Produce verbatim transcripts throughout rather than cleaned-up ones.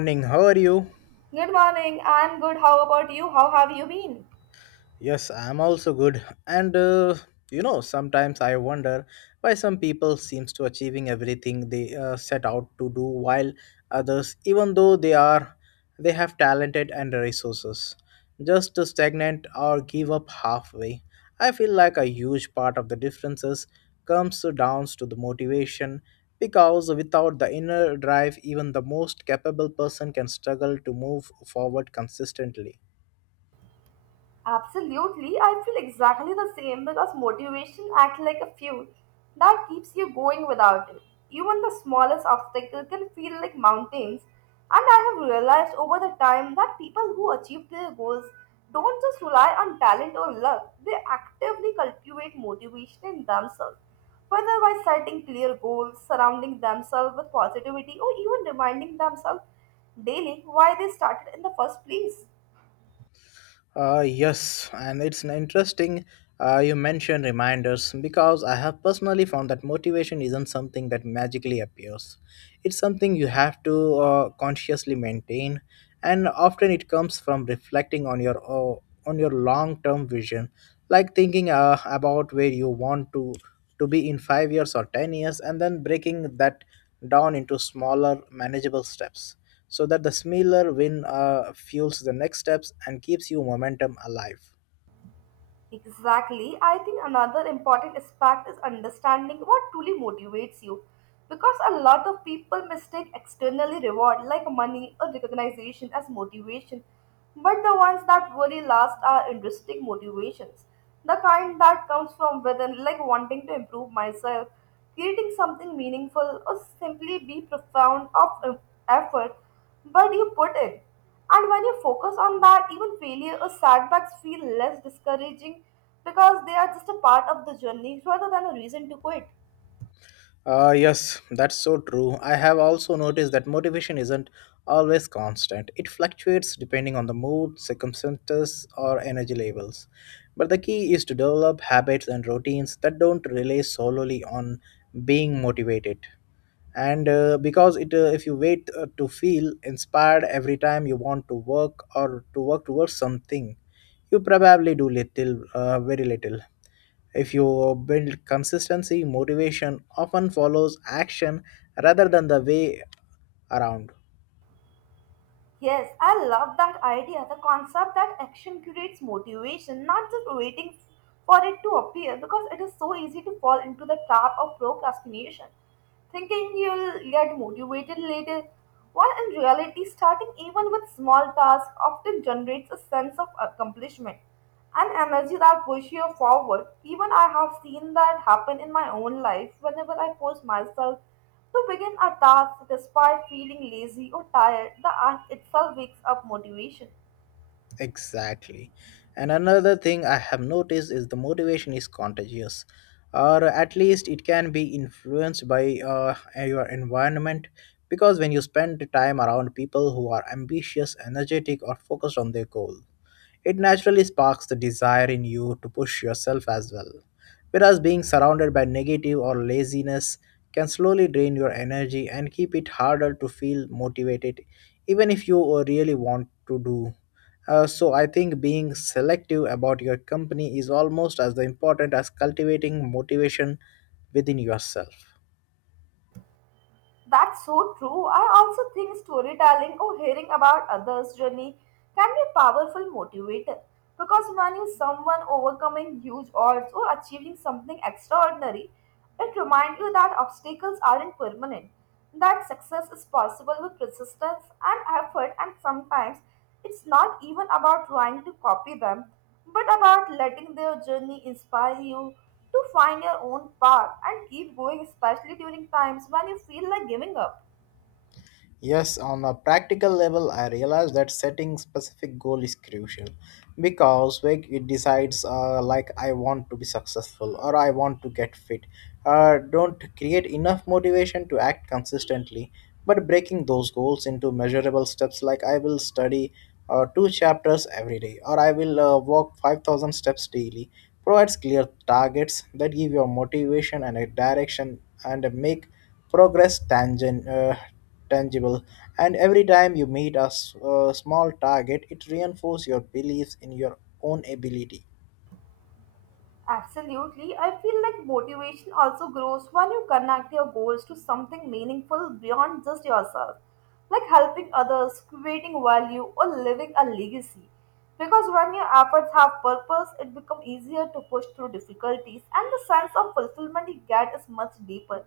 Morning. How are you? Good morning. I'm good. How about you? How have you been? Yes, I'm also good. And uh, you know, sometimes I wonder why some people seems to achieving everything they uh, set out to do, while others, even though they are they have talented and resources, just to stagnate or give up halfway. I feel like a huge part of the differences comes down to the motivation because without the inner drive even the most capable person can struggle to move forward consistently. Absolutely, I feel exactly the same because motivation acts like a fuel that keeps you going without it. Even the smallest obstacle can feel like mountains, and I have realized over the time that people who achieve their goals don't just rely on talent or luck, they actively cultivate motivation in themselves, whether by setting clear goals, surrounding themselves with positivity, or even reminding themselves daily why they started in the first place. Uh, yes, and it's an interesting uh, you mentioned reminders because I have personally found that motivation isn't something that magically appears. It's something you have to uh, consciously maintain, and often it comes from reflecting on your uh, on your long-term vision, like thinking uh, about where you want to to be in five years or ten years and then breaking that down into smaller manageable steps so that the smaller win uh, fuels the next steps and keeps you momentum alive. Exactly. I think another important aspect is understanding what truly motivates you. Because a lot of people mistake externally reward like money or recognition as motivation. But the ones that really last are intrinsic motivations. The kind that comes from within, like wanting to improve myself, creating something meaningful, or simply be profound of uh, effort. But you put in. And when you focus on that, even failure or setbacks feel less discouraging because they are just a part of the journey rather than a reason to quit. Uh, yes, that's so true. I have also noticed that motivation isn't always constant. It fluctuates depending on the mood, circumstances, or energy levels. But the key is to develop habits and routines that don't rely solely on being motivated. And uh, Because it uh, if you wait uh, to feel inspired every time you want to work or to work towards something you probably do little uh, very little. If you build consistency motivation often follows action rather than the way around. Yes, I love that idea. The concept that action creates motivation, not just waiting for it to appear, because it is so easy to fall into the trap of procrastination, thinking you'll get motivated later. While in reality, starting even with small tasks often generates a sense of accomplishment and energy that pushes you forward. Even I have seen that happen in my own life whenever I force myself to begin a task despite feeling lazy or tired, the act itself wakes up motivation. Exactly. And another thing I have noticed is the motivation is contagious, or at least it can be influenced by uh, your environment. Because when you spend time around people who are ambitious, energetic, or focused on their goal, it naturally sparks the desire in you to push yourself as well. Whereas being surrounded by negative or laziness can slowly drain your energy and keep it harder to feel motivated, even if you uh, really want to do. Uh, so I think being selective about your company is almost as important as cultivating motivation within yourself. That's so true. I also think storytelling or hearing about others' journey can be a powerful motivator because when you see someone overcoming huge odds or achieving something extraordinary, it reminds you that obstacles aren't permanent, that success is possible with persistence and effort, and sometimes it's not even about trying to copy them but about letting their journey inspire you to find your own path and keep going, especially during times when you feel like giving up. Yes, on a practical level, I realize that setting specific goal is crucial because when it decides uh, like I want to be successful or I want to get fit, uh, don't create enough motivation to act consistently. But breaking those goals into measurable steps, like I will study uh, two chapters every day or I will uh, walk five thousand steps daily, provides clear targets that give your motivation and a direction and make progress tangent. Uh, tangible. And every time you meet a, s- a small target it reinforces your beliefs in your own ability. Absolutely. I feel like motivation also grows when you connect your goals to something meaningful beyond just yourself, like helping others, creating value, or living a legacy. Because when your efforts have purpose, it becomes easier to push through difficulties, and the sense of fulfillment you get is much deeper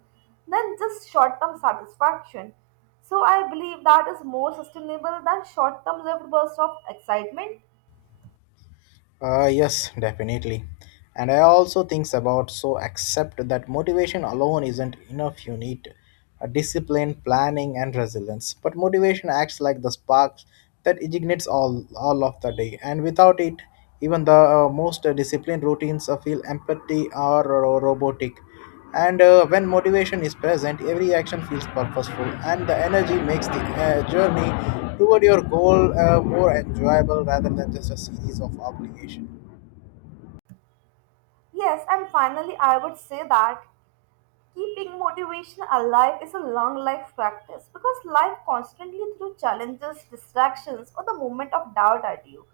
than just short term satisfaction. So, I believe that is more sustainable than short term lived bursts of excitement. Uh, yes definitely. And I also think about so accept that motivation alone isn't enough. You need a discipline planning and resilience, but motivation acts like the spark that ignites all all of the day, and without it even the uh, most uh, disciplined routines uh, feel empty or, or robotic. And uh, when motivation is present, every action feels purposeful, and the energy makes the uh, journey toward your goal uh, more enjoyable rather than just a series of obligation. Yes, and finally, I would say that. Keeping motivation alive is a long life practice because life constantly throws challenges, distractions, or the moment of doubt at you.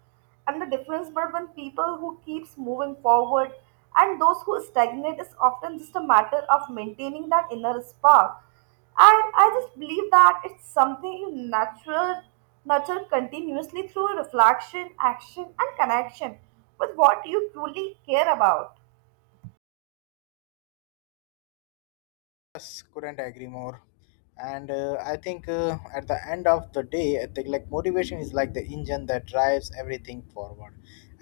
And the difference between people who keeps moving forward and those who stagnate is often just a matter of maintaining that inner spark. And I just believe that it's something you natural nurture continuously through reflection, action, and connection with what you truly care about. Yes, couldn't agree more. And uh, I think uh, at the end of the day, I think like motivation is like the engine that drives everything forward.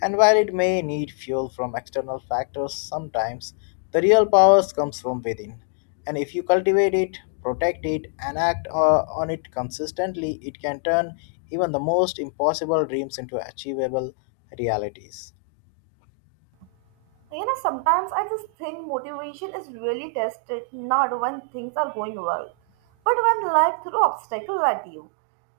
And while it may need fuel from external factors sometimes, the real power comes from within. And if you cultivate it, protect it, and act uh, on it consistently, it can turn even the most impossible dreams into achievable realities. You know, sometimes I just think motivation is really tested not when things are going well, but when life throws obstacles at you.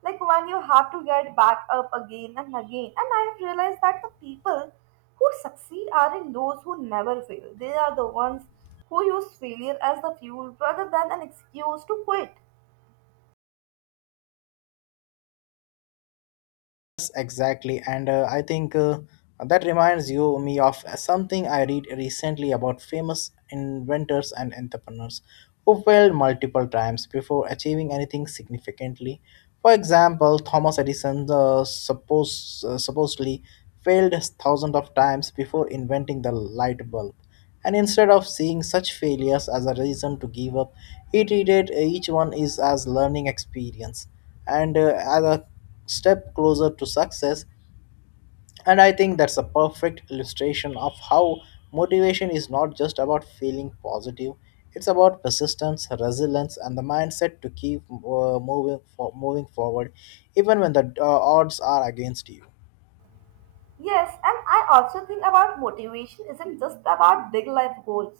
Like when you have to get back up again and again. And I have realized that the people who succeed aren't those who never fail, they are the ones who use failure as the fuel rather than an excuse to quit. Yes, exactly. And uh, I think uh, that reminds you me of something I read recently about famous inventors and entrepreneurs who failed multiple times before achieving anything significantly. For example, Thomas Edison uh, suppose, uh, supposedly failed thousands of times before inventing the light bulb. And instead of seeing such failures as a reason to give up, he treated uh, each one is as learning experience and uh, as a step closer to success. And I think that's a perfect illustration of how motivation is not just about feeling positive, it's about persistence, resilience, and the mindset to keep uh, moving, for, moving forward, even when the uh, odds are against you. Yes, and I also think about motivation isn't just about big life goals.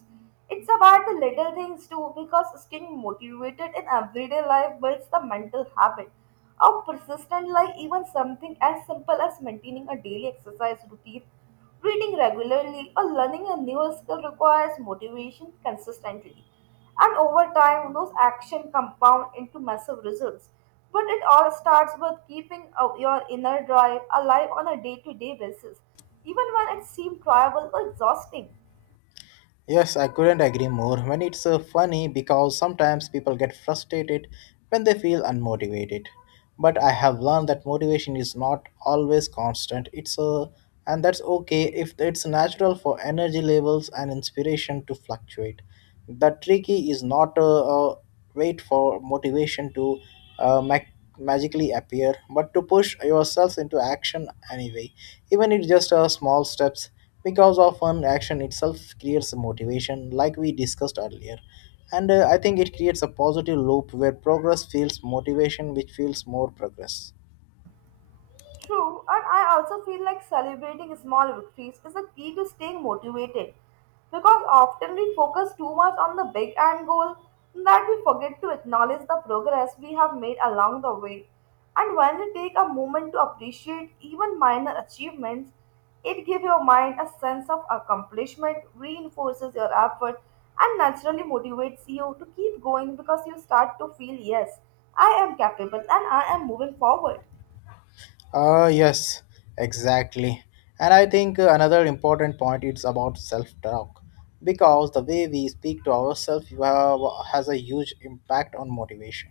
It's about the little things too, because staying motivated in everyday life builds the mental habit of persistent like even something as simple as maintaining a daily exercise routine, reading regularly, or learning a new skill requires motivation consistently. And over time, those actions compound into massive results. But it all starts with keeping uh, your inner drive alive on a day to day basis, even when it seems trivial or exhausting. Yes, I couldn't agree more. When it's uh, funny because sometimes people get frustrated when they feel unmotivated. But I have learned that motivation is not always constant. It's uh, And that's okay if it's natural for energy levels and inspiration to fluctuate. The trick is not uh, uh, wait for motivation to uh, mag- magically appear, but to push yourself into action anyway, even if just uh, small steps. Because often action itself creates a motivation, like we discussed earlier, and uh, I think it creates a positive loop where progress feels motivation, which feels more progress. True, and I also feel like celebrating small victories is the key to staying motivated because often we focus too much on the big end goal that we forget to acknowledge the progress we have made along the way. And when you take a moment to appreciate even minor achievements, it gives your mind a sense of accomplishment, reinforces your effort, and naturally motivates you to keep going because you start to feel, yes, I am capable and I am moving forward. Uh, yes, exactly. And I think uh, another important point is about self-talk, because the way we speak to ourselves have, has a huge impact on motivation.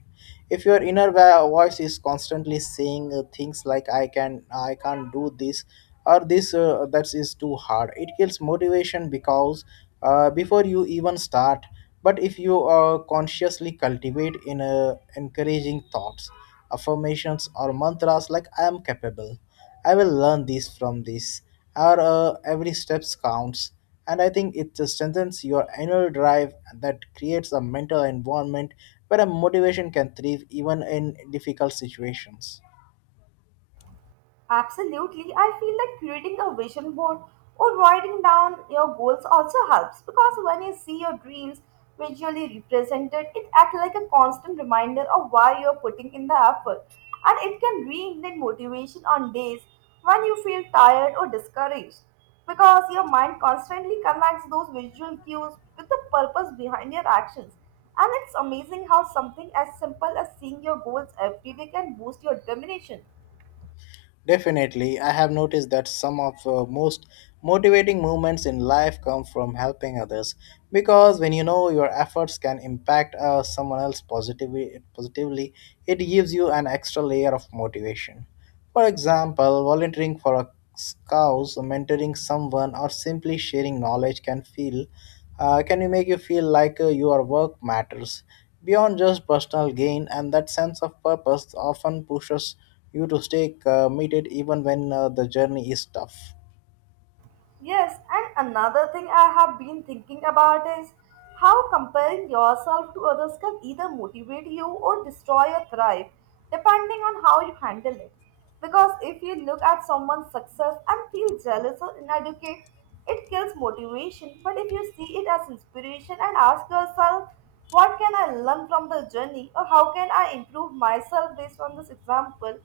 If your inner va- voice is constantly saying uh, things like "I can, I can't do this," or "This uh, that is too hard," it kills motivation because uh, before you even start. But if you uh, consciously cultivate in uh, encouraging thoughts affirmations, or mantras like I am capable. I will learn this from this, or uh, every step counts. And I think it strengthens your inner drive that creates a mental environment where a motivation can thrive even in difficult situations. Absolutely. I feel like creating a vision board or writing down your goals also helps because when you see your dreams visually represented, it acts like a constant reminder of why you're putting in the effort. And it can reignite motivation on days when you feel tired or discouraged because your mind constantly connects those visual cues with the purpose behind your actions. And it's amazing how something as simple as seeing your goals every day can boost your determination. Definitely, I have noticed that some of the most motivating moments in life come from helping others because when you know your efforts can impact uh, someone else positively, positively, it gives you an extra layer of motivation. For example, volunteering for a cause, mentoring someone, or simply sharing knowledge can feel uh, can you make you feel like uh, your work matters beyond just personal gain, and that sense of purpose often pushes you to stay committed even when uh, the journey is tough. Yes, and another thing I have been thinking about is how comparing yourself to others can either motivate you or destroy your thrive, depending on how you handle it. Because if you look at someone's success and feel jealous or inadequate, it kills motivation. But if you see it as inspiration and ask yourself, what can I learn from the journey or how can I improve myself based on this example?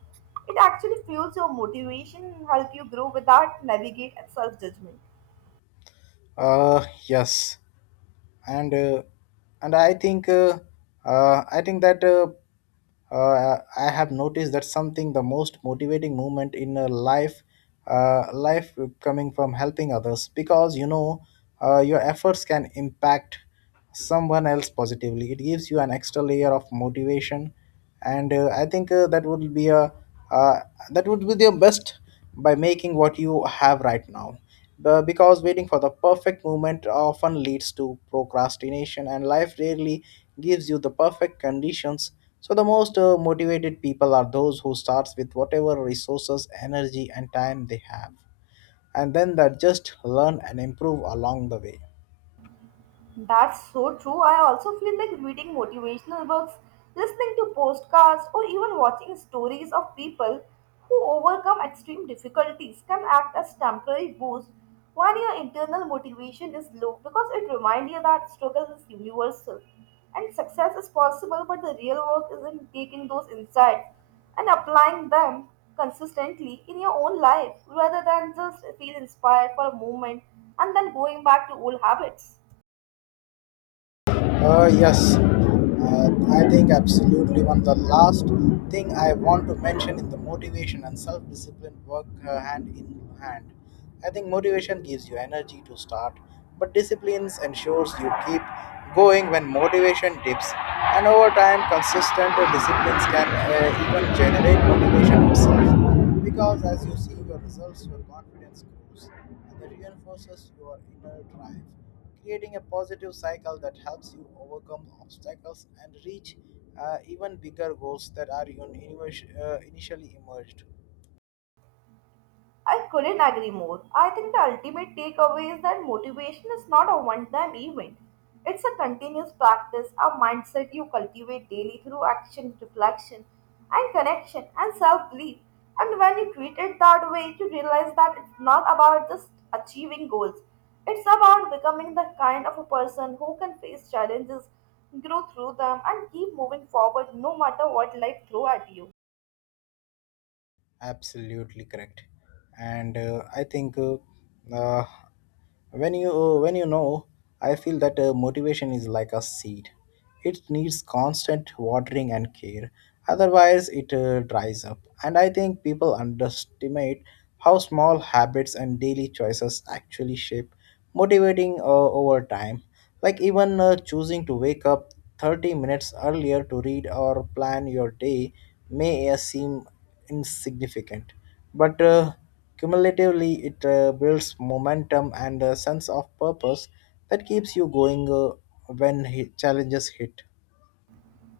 It actually fuels your motivation and help you grow without navigate self-judgment. Uh, yes. and uh, and I think uh, uh, I think that uh, uh, I have noticed that something the most motivating moment in a life uh, life coming from helping others because you know uh, your efforts can impact someone else positively. It gives you an extra layer of motivation, and uh, I think uh, that would be a uh, that would be the best by making what you have right now. Be- because waiting for the perfect moment often leads to procrastination, and life rarely gives you the perfect conditions, so the most uh, motivated people are those who starts with whatever resources energy and time they have, and then that just learn and improve along the way. That's so true. I also feel like reading motivational books, listening to podcasts, or even watching stories of people who overcome extreme difficulties can act as temporary boost when your internal motivation is low because it reminds you that struggle is universal and success is possible, but the real work is in taking those insights and applying them consistently in your own life rather than just feel inspired for a moment and then going back to old habits. Uh, yes, uh, I think absolutely one. The last thing I want to mention is the motivation and self discipline work uh, hand in hand. I think motivation gives you energy to start, but disciplines ensures you keep going when motivation dips. And over time, consistent disciplines can uh, even generate motivation itself because as you see your results, your confidence grows others, and that reinforces your inner drive, creating a positive cycle that helps you overcome obstacles and reach uh, even bigger goals that are un- inivas- uh, initially emerged. I couldn't agree more. I think the ultimate takeaway is that motivation is not a one time event. It's a continuous practice, a mindset you cultivate daily through action, reflection, and connection and self belief. And when you treat it that way, you realize that it's not about just achieving goals, it's about becoming the kind of a person who can face challenges, grow through them, and keep moving forward no matter what life throws at you. Absolutely correct. And uh, I think uh, uh, when you uh, when you know I feel that uh, motivation is like a seed. It needs constant watering and care, otherwise it uh, dries up. And I think people underestimate how small habits and daily choices actually shape motivating uh, over time. Like even uh, choosing to wake up thirty minutes earlier to read or plan your day may uh, seem insignificant, but uh, cumulatively it uh, builds momentum and a sense of purpose that keeps you going uh, when hit- challenges hit.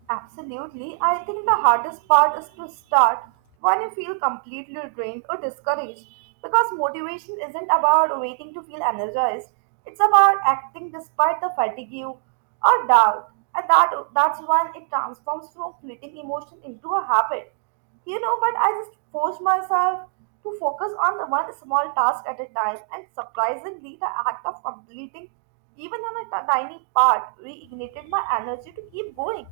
Absolutely. I think the hardest part is to start when you feel completely drained or discouraged because motivation isn't about waiting to feel energized. It's about acting despite the fatigue or doubt. And that that's when it transforms from fleeting emotion into a habit. You know, but I just forced myself to focus on the one small task at a time and surprisingly the act of completing even on a t- tiny part reignited my energy to keep going.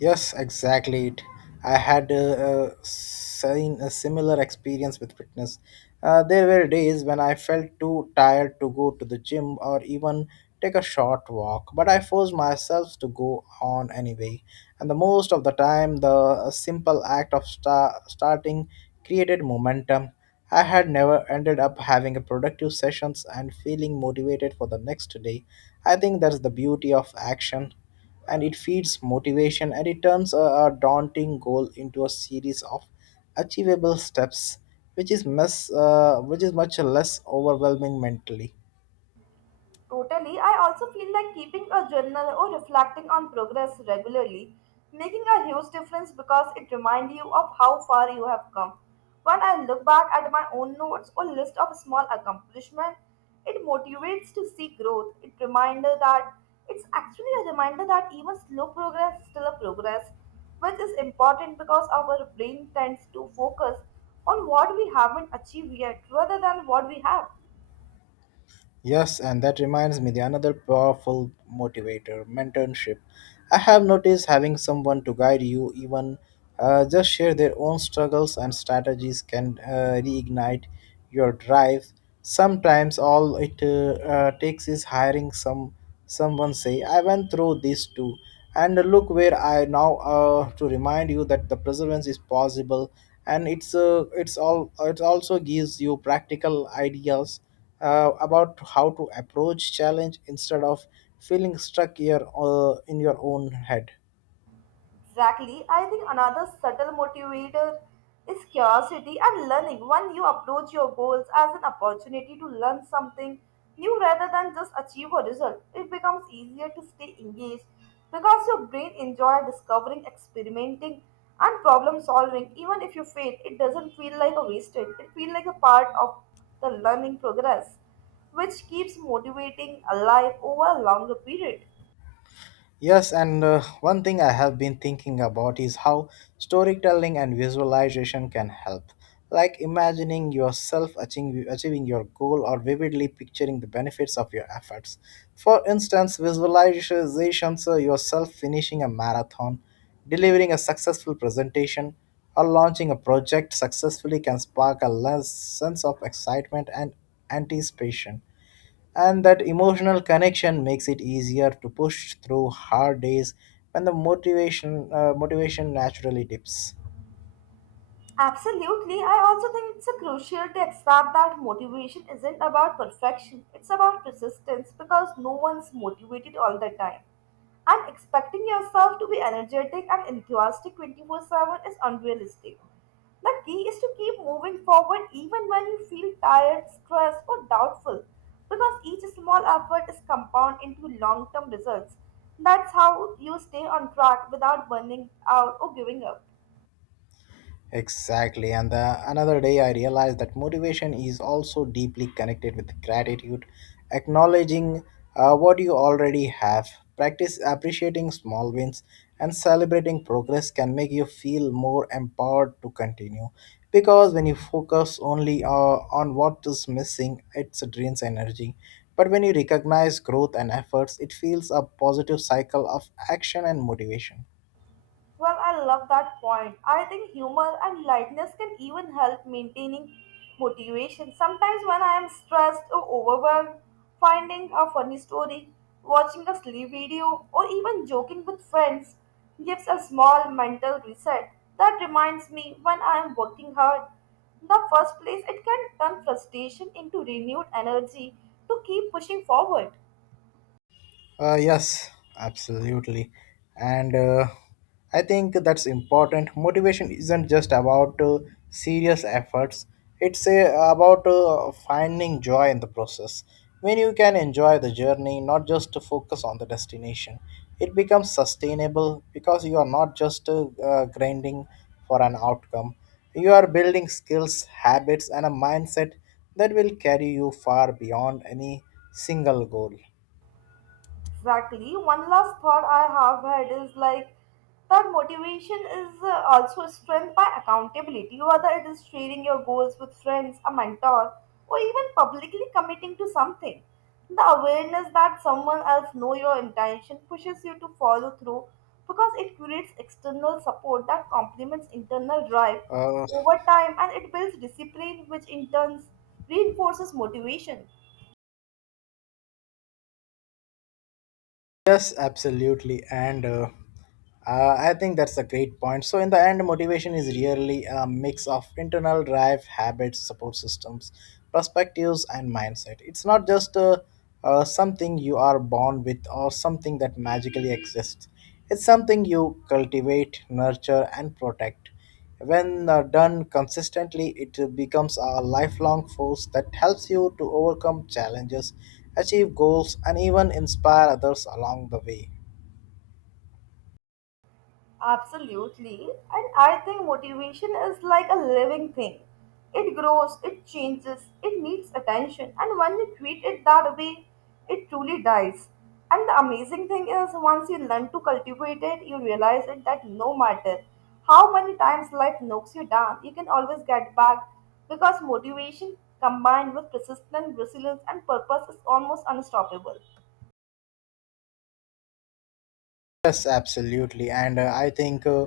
Yes, exactly. It. I had uh, uh, Seen a similar experience with fitness. Uh, there were days when I felt too tired to go to the gym or even take a short walk, but I forced myself to go on anyway. And the most of the time, the uh, simple act of sta- starting created momentum. I had never ended up having a productive sessions and feeling motivated for the next day. I think that's the beauty of action, and it feeds motivation and it turns a, a daunting goal into a series of achievable steps, which is mess, uh, which is much less overwhelming mentally. Totally. I also feel like keeping a journal or reflecting on progress regularly, making a huge difference because it reminds you of how far you have come. When I look back at my own notes or list of small accomplishments, it motivates to see growth. It reminder that it's actually a reminder that even slow progress is still a progress, which is important because our brain tends to focus on what we haven't achieved yet rather than what we have. Yes, and that reminds me the another powerful motivator, mentorship. I have noticed having someone to guide you, even uh, just share their own struggles and strategies, can uh, reignite your drive. Sometimes all it uh, uh, takes is hiring some someone say, "I went through this too," and look where I now uh, to remind you that the perseverance is possible, and it's uh, it's all it also gives you practical ideas uh, about how to approach challenge instead of feeling stuck here uh, in your own head. Exactly. I think another subtle motivator is curiosity and learning. When you approach your goals as an opportunity to learn something new rather than just achieve a result, it becomes easier to stay engaged because your brain enjoys discovering, experimenting, and problem solving. Even if you fail, it doesn't feel like a wasted, it feels like a part of the learning progress, which keeps motivating alive over a longer period. Yes, and uh, one thing I have been thinking about is how storytelling and visualization can help. Like imagining yourself achieving, achieving your goal or vividly picturing the benefits of your efforts. For instance, visualizations uh, yourself finishing a marathon, delivering a successful presentation, or launching a project successfully can spark a less sense of excitement and anticipation. And that emotional connection makes it easier to push through hard days when the motivation uh, motivation naturally dips. Absolutely. I also think it's a crucial to accept that motivation isn't about perfection. It's about persistence because no one's motivated all the time. And expecting yourself to be energetic and enthusiastic twenty-four seven is unrealistic. The key is to keep moving forward even when you feel tired, stressed, or doubtful because each small effort is compound into long-term results. That's how you stay on track without burning out or giving up. Exactly. And the, another day, I realized that motivation is also deeply connected with gratitude, acknowledging uh, what you already have. Practice appreciating small wins and celebrating progress can make you feel more empowered to continue. Because when you focus only uh, on what is missing, it drains energy. But when you recognize growth and efforts, it feels a positive cycle of action and motivation. Well, I love that point. I think humor and lightness can even help maintaining motivation. Sometimes when I am stressed or overwhelmed, finding a funny story, watching a silly video, or even joking with friends gives a small mental reset. That reminds me when I am working hard. In the first place, it can turn frustration into renewed energy to keep pushing forward. Uh, yes, absolutely. And uh, I think that's important. Motivation isn't just about uh, serious efforts, it's uh, about uh, finding joy in the process. When you can enjoy the journey, not just to focus on the destination, it becomes sustainable because you are not just uh, uh, grinding for an outcome. You are building skills, habits, and a mindset that will carry you far beyond any single goal. Exactly. One last thought I have had is like that motivation is uh, also strength by accountability, whether it is sharing your goals with friends, a mentor, or even publicly committing to something. The awareness that someone else know your intention pushes you to follow through because it creates external support that complements internal drive Uh, over time and it builds discipline which in turn reinforces motivation. Yes, absolutely. And uh, uh, I think that's a great point. So, in the end, motivation is really a mix of internal drive, habits, support systems, perspectives, and mindset. It's not just uh, uh, something you are born with or something that magically exists, it's something you cultivate, nurture, and protect. When uh, done consistently, it uh, becomes a lifelong force that helps you to overcome challenges, achieve goals, and even inspire others along the way. Absolutely. And I think motivation is like a living thing. It grows, it changes, it needs attention. And when you treat it that way, it truly dies. And the amazing thing is, once you learn to cultivate it, you realize it that no matter how many times life knocks you down, you can always get back because motivation combined with persistence, resilience, and purpose is almost unstoppable. Yes, absolutely. And uh, I think uh,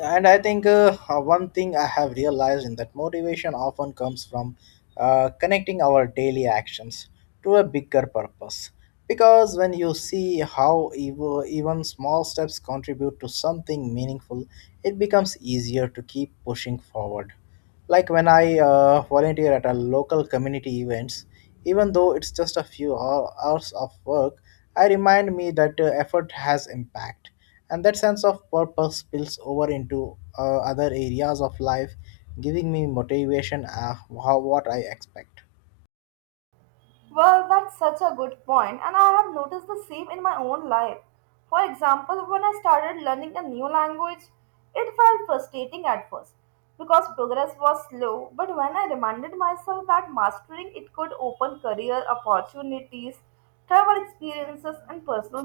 And I think uh, uh, one thing I have realized in that motivation often comes from uh, connecting our daily actions to a bigger purpose. Because when you see how ev- even small steps contribute to something meaningful, it becomes easier to keep pushing forward. Like when I uh, volunteer at a local community events, even though it's just a few hou- hours of work, I remind me that uh, effort has impact, and that sense of purpose spills over into uh, other areas of life, giving me motivation uh, how, what I expect. Well, that's such a good point, and I have noticed the same in my own life. For example, when I started learning a new language, it felt frustrating at first because progress was slow. But when I reminded myself that mastering it could open career opportunities, travel experiences, and personal